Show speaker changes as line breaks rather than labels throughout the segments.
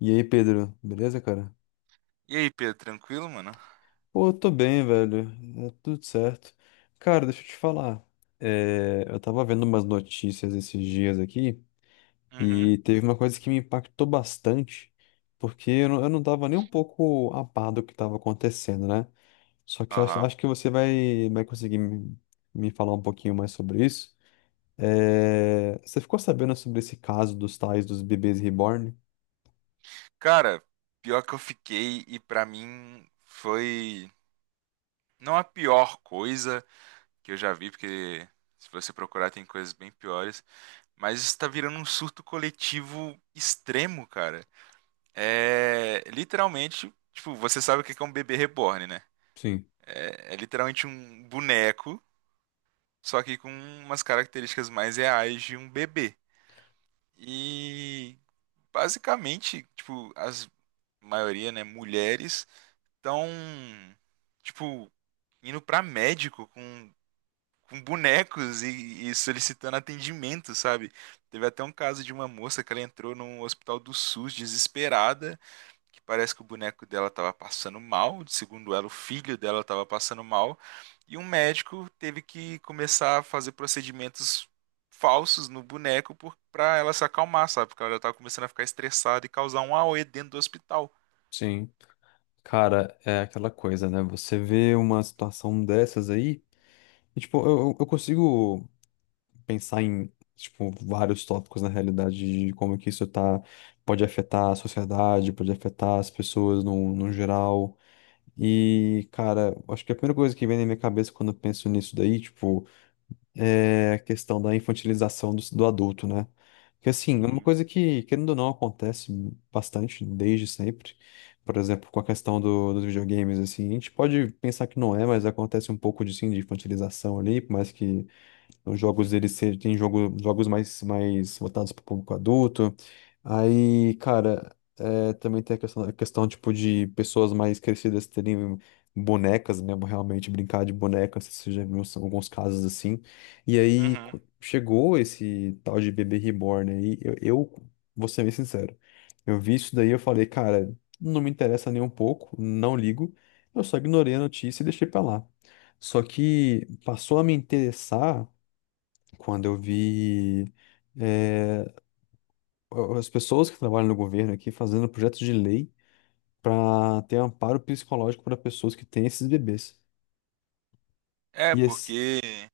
E aí, Pedro, beleza, cara?
E aí, Pedro, tranquilo, mano?
Pô, eu tô bem, velho. É tudo certo. Cara, deixa eu te falar. Eu tava vendo umas notícias esses dias aqui
Uhum.
e teve uma coisa que me impactou bastante, porque eu não tava nem um pouco a par do que tava acontecendo, né? Só que
Aham.
acho que vai conseguir me falar um pouquinho mais sobre isso. É, você ficou sabendo sobre esse caso dos tais dos bebês reborn?
Cara, pior que eu fiquei e pra mim foi não a pior coisa que eu já vi, porque se você procurar tem coisas bem piores, mas isso tá virando um surto coletivo extremo, cara. É literalmente, tipo, você sabe o que que é um bebê reborn, né?
Sim,
É literalmente um boneco, só que com umas características mais reais de um bebê. E basicamente, tipo, as maioria, né, mulheres, estão, tipo, indo pra médico com bonecos e solicitando atendimento, sabe? Teve até um caso de uma moça que ela entrou no hospital do SUS desesperada, que parece que o boneco dela tava passando mal, segundo ela, o filho dela tava passando mal, e um médico teve que começar a fazer procedimentos falsos no boneco pra ela se acalmar, sabe? Porque ela já tava começando a ficar estressada e causar um AOE dentro do hospital.
sim. Cara, é aquela coisa, né? Você vê uma situação dessas aí, e, tipo, eu consigo pensar em, tipo, vários tópicos na realidade de como que pode afetar a sociedade, pode afetar as pessoas no, no geral. E, cara, acho que a primeira coisa que vem na minha cabeça quando eu penso nisso daí, tipo, é a questão da infantilização do adulto, né? Que assim, é uma
Uhum,
coisa que, querendo ou não, acontece bastante desde sempre. Por exemplo, com a questão dos videogames, assim, a gente pode pensar que não é, mas acontece um pouco de, sim, de infantilização ali, por mais que os jogos, eles se- tem jogos mais, mais voltados para o público adulto. Aí, cara, é, também tem a questão, tipo, de pessoas mais crescidas terem bonecas, né? Realmente brincar de bonecas, você já viu são alguns casos assim. E aí
uhum.
chegou esse tal de bebê reborn aí. Eu vou ser bem sincero. Eu vi isso daí, eu falei, cara, não me interessa nem um pouco, não ligo. Eu só ignorei a notícia e deixei pra lá. Só que passou a me interessar quando eu vi eh, as pessoas que trabalham no governo aqui fazendo projetos de lei para ter amparo psicológico para pessoas que têm esses bebês.
É,
E esse,
porque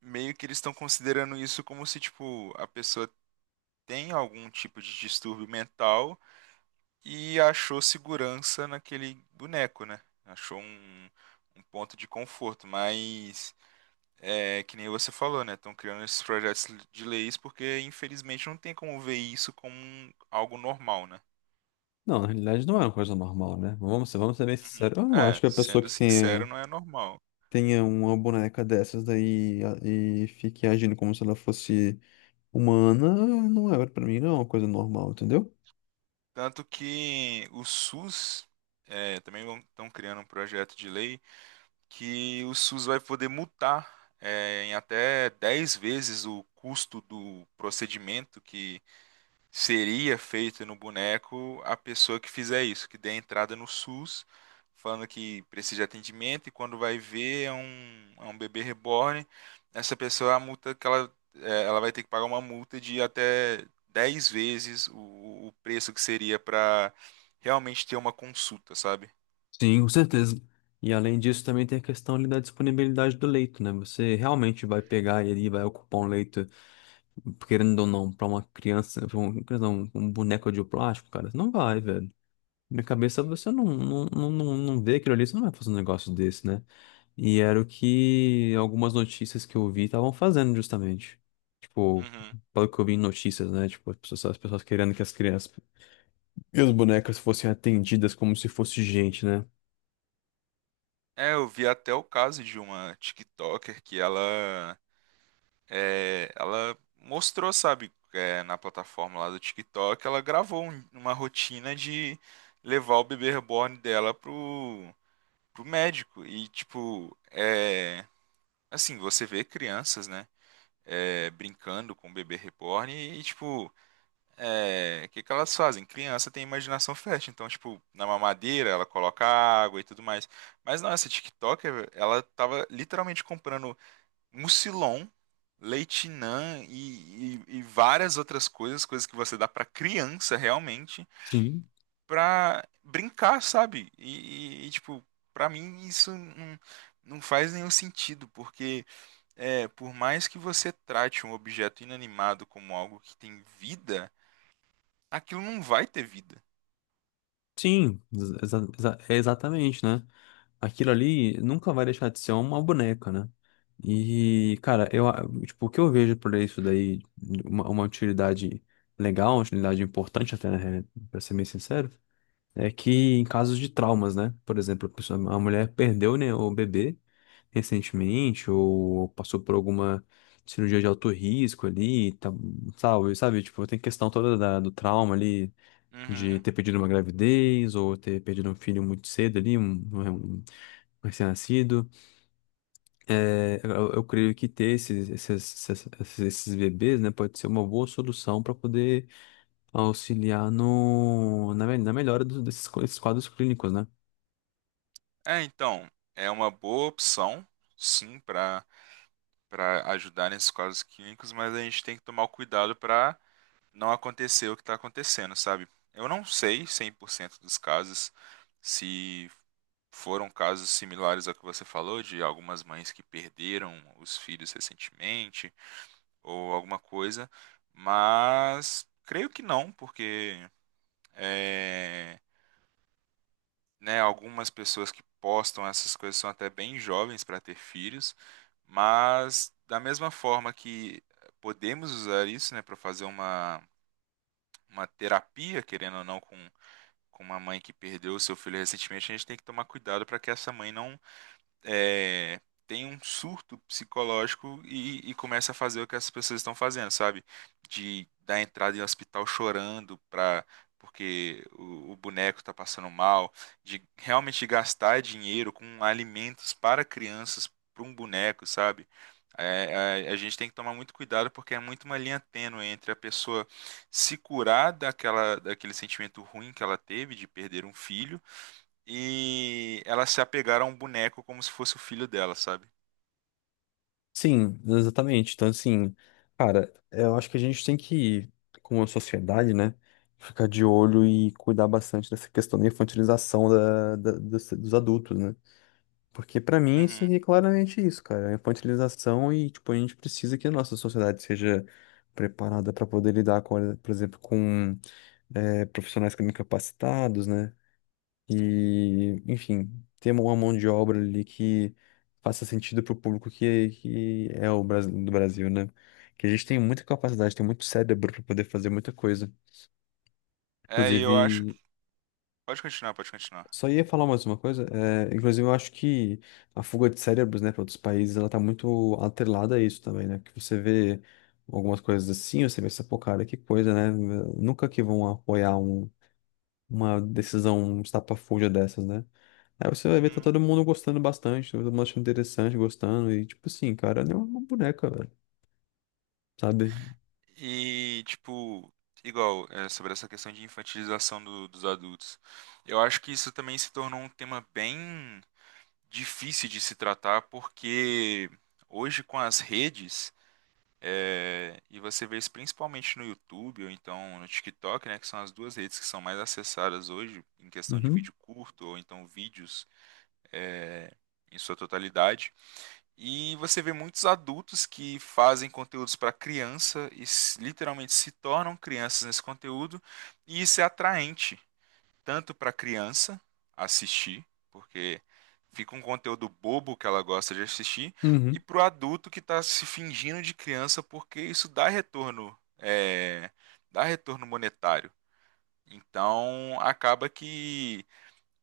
meio que eles estão considerando isso como se, tipo, a pessoa tem algum tipo de distúrbio mental e achou segurança naquele boneco, né? Achou um ponto de conforto, mas é que nem você falou, né? Estão criando esses projetos de leis porque, infelizmente, não tem como ver isso como algo normal, né?
não, na realidade não é uma coisa normal, né? Vamos ser bem
Uhum.
sinceros. Eu não acho
É,
que a pessoa
sendo sincero, não é normal.
tenha uma boneca dessas daí e fique agindo como se ela fosse humana, não é para mim, não é uma coisa normal, entendeu?
Tanto que o SUS também estão criando um projeto de lei que o SUS vai poder multar em até 10 vezes o custo do procedimento que seria feito no boneco a pessoa que fizer isso, que dê entrada no SUS, falando que precisa de atendimento e quando vai ver é um bebê reborn, essa pessoa, a multa que ela vai ter que pagar uma multa de até 10 vezes o preço que seria para realmente ter uma consulta, sabe?
Sim, com certeza. E além disso, também tem a questão ali da disponibilidade do leito, né? Você realmente vai pegar ele e vai ocupar um leito, querendo ou não, pra uma criança, pra um, criança não, um boneco de plástico, cara? Não vai, velho. Na minha cabeça, você não vê aquilo ali, você não vai fazer um negócio desse, né? E era o que algumas notícias que eu vi estavam fazendo, justamente. Tipo,
Uhum.
pelo que eu vi em notícias, né? Tipo, as pessoas querendo que as crianças e as bonecas fossem atendidas como se fosse gente, né?
É, eu vi até o caso de uma TikToker que ela mostrou, sabe, na plataforma lá do TikTok, ela gravou uma rotina de levar o bebê reborn dela pro médico. E, tipo, assim, você vê crianças, né, brincando com o bebê reborn e, tipo, o que que elas fazem? Criança tem imaginação fértil, então, tipo, na mamadeira ela coloca água e tudo mais. Mas não, essa TikToker, ela tava literalmente comprando Mucilon, Leitinã e várias outras coisas, coisas que você dá pra criança realmente,
Sim.
pra brincar, sabe? E, tipo, pra mim isso não, não faz nenhum sentido, porque por mais que você trate um objeto inanimado como algo que tem vida, aquilo não vai ter vida.
Sim, é exatamente, né? Aquilo ali nunca vai deixar de ser uma boneca, né? E, cara, tipo, o que eu vejo por isso daí, uma utilidade legal, uma utilidade importante até, né, pra ser bem sincero, é que em casos de traumas, né? Por exemplo, a mulher perdeu, né, o bebê recentemente, ou passou por alguma cirurgia de alto risco ali, tá, sabe? Tipo, tem questão toda do trauma ali de
Uhum.
ter perdido uma gravidez ou ter perdido um filho muito cedo ali, um recém-nascido. É, eu creio que ter esses bebês, né, pode ser uma boa solução para poder auxiliar no, na, me- na melhora desses quadros clínicos, né?
É, então, é uma boa opção, sim, para ajudar nesses casos clínicos, mas a gente tem que tomar o cuidado para não acontecer o que está acontecendo, sabe? Eu não sei 100% dos casos se foram casos similares ao que você falou, de algumas mães que perderam os filhos recentemente, ou alguma coisa, mas creio que não, porque. eh, né, algumas pessoas que postam essas coisas são até bem jovens para ter filhos, mas da mesma forma que podemos usar isso, né, para fazer uma terapia, querendo ou não, com uma mãe que perdeu o seu filho recentemente, a gente tem que tomar cuidado para que essa mãe não é, tem um surto psicológico e começa a fazer o que as pessoas estão fazendo, sabe? De dar entrada em hospital chorando porque o boneco tá passando mal, de realmente gastar dinheiro com alimentos para crianças, para um boneco, sabe? É, a gente tem que tomar muito cuidado porque é muito uma linha tênue entre a pessoa se curar daquele sentimento ruim que ela teve de perder um filho e ela se apegaram a um boneco como se fosse o filho dela, sabe?
Sim, exatamente. Então, assim, cara, eu acho que a gente tem que, como a sociedade, né, ficar de olho e cuidar bastante dessa questão da infantilização dos adultos, né? Porque pra mim isso
Uhum.
aí é claramente isso, cara. É infantilização e, tipo, a gente precisa que a nossa sociedade seja preparada pra poder lidar com, por exemplo, com profissionais que incapacitados, né? E, enfim, ter uma mão de obra ali que faça sentido pro público que é do Brasil, né? Que a gente tem muita capacidade, tem muito cérebro pra poder fazer muita coisa.
É, e eu acho que.
Inclusive,
Pode continuar, pode continuar.
Só ia falar mais uma coisa. É, inclusive, eu acho que a fuga de cérebros, né, para outros países, ela tá muito atrelada a isso também, né? Que você vê algumas coisas assim, você pensa, pô, cara, que coisa, né? Nunca que vão apoiar uma decisão um estapafúrdia dessas, né? Aí você vai ver, tá
Uhum.
todo mundo gostando bastante, todo mundo achando interessante, gostando, e tipo assim, cara, é uma boneca, velho, sabe?
E, tipo, igual, sobre essa questão de infantilização dos adultos. Eu acho que isso também se tornou um tema bem difícil de se tratar, porque hoje com as redes, e você vê isso principalmente no YouTube ou então no TikTok, né, que são as duas redes que são mais acessadas hoje em questão de
Uhum.
vídeo curto ou então vídeos é, em sua totalidade. E você vê muitos adultos que fazem conteúdos para criança e literalmente se tornam crianças nesse conteúdo, e isso é atraente tanto para a criança assistir, porque fica um conteúdo bobo que ela gosta de assistir, e
Uhum.
para o adulto que está se fingindo de criança, porque isso dá retorno, dá retorno monetário. Então acaba que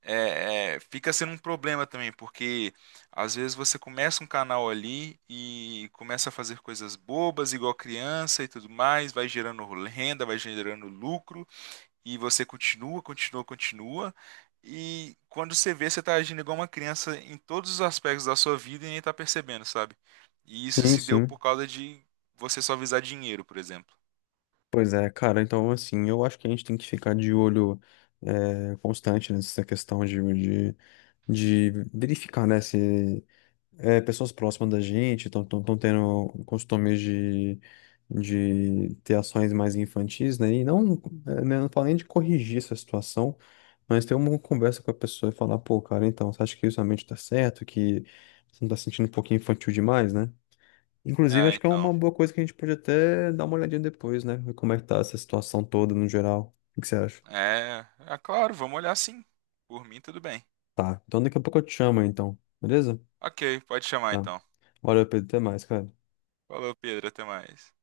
fica sendo um problema também, porque às vezes você começa um canal ali e começa a fazer coisas bobas, igual criança e tudo mais, vai gerando renda, vai gerando lucro, e você continua, continua, continua. E quando você vê, você está agindo igual uma criança em todos os aspectos da sua vida e nem está percebendo, sabe? E isso
Sim,
se deu
sim.
por causa de você só visar dinheiro, por exemplo.
Pois é, cara, então assim, eu acho que a gente tem que ficar de olho constante nessa questão de verificar, né, se pessoas próximas da gente estão tendo costumes de ter ações mais infantis, né, e não, né, não falo nem de corrigir essa situação, mas ter uma conversa com a pessoa e falar, pô, cara, então, você acha que isso realmente tá certo, que você não tá se sentindo um pouquinho infantil demais, né? Inclusive,
É,
acho que é
então.
uma boa coisa que a gente pode até dar uma olhadinha depois, né? Ver como é que tá essa situação toda no geral. O que que você acha?
É, é claro, vamos olhar sim. Por mim, tudo bem.
Tá, então daqui a pouco eu te chamo, então. Beleza?
Ok, pode chamar
Tá.
então.
Valeu, Pedro. Até mais, cara.
Falou, Pedro, até mais.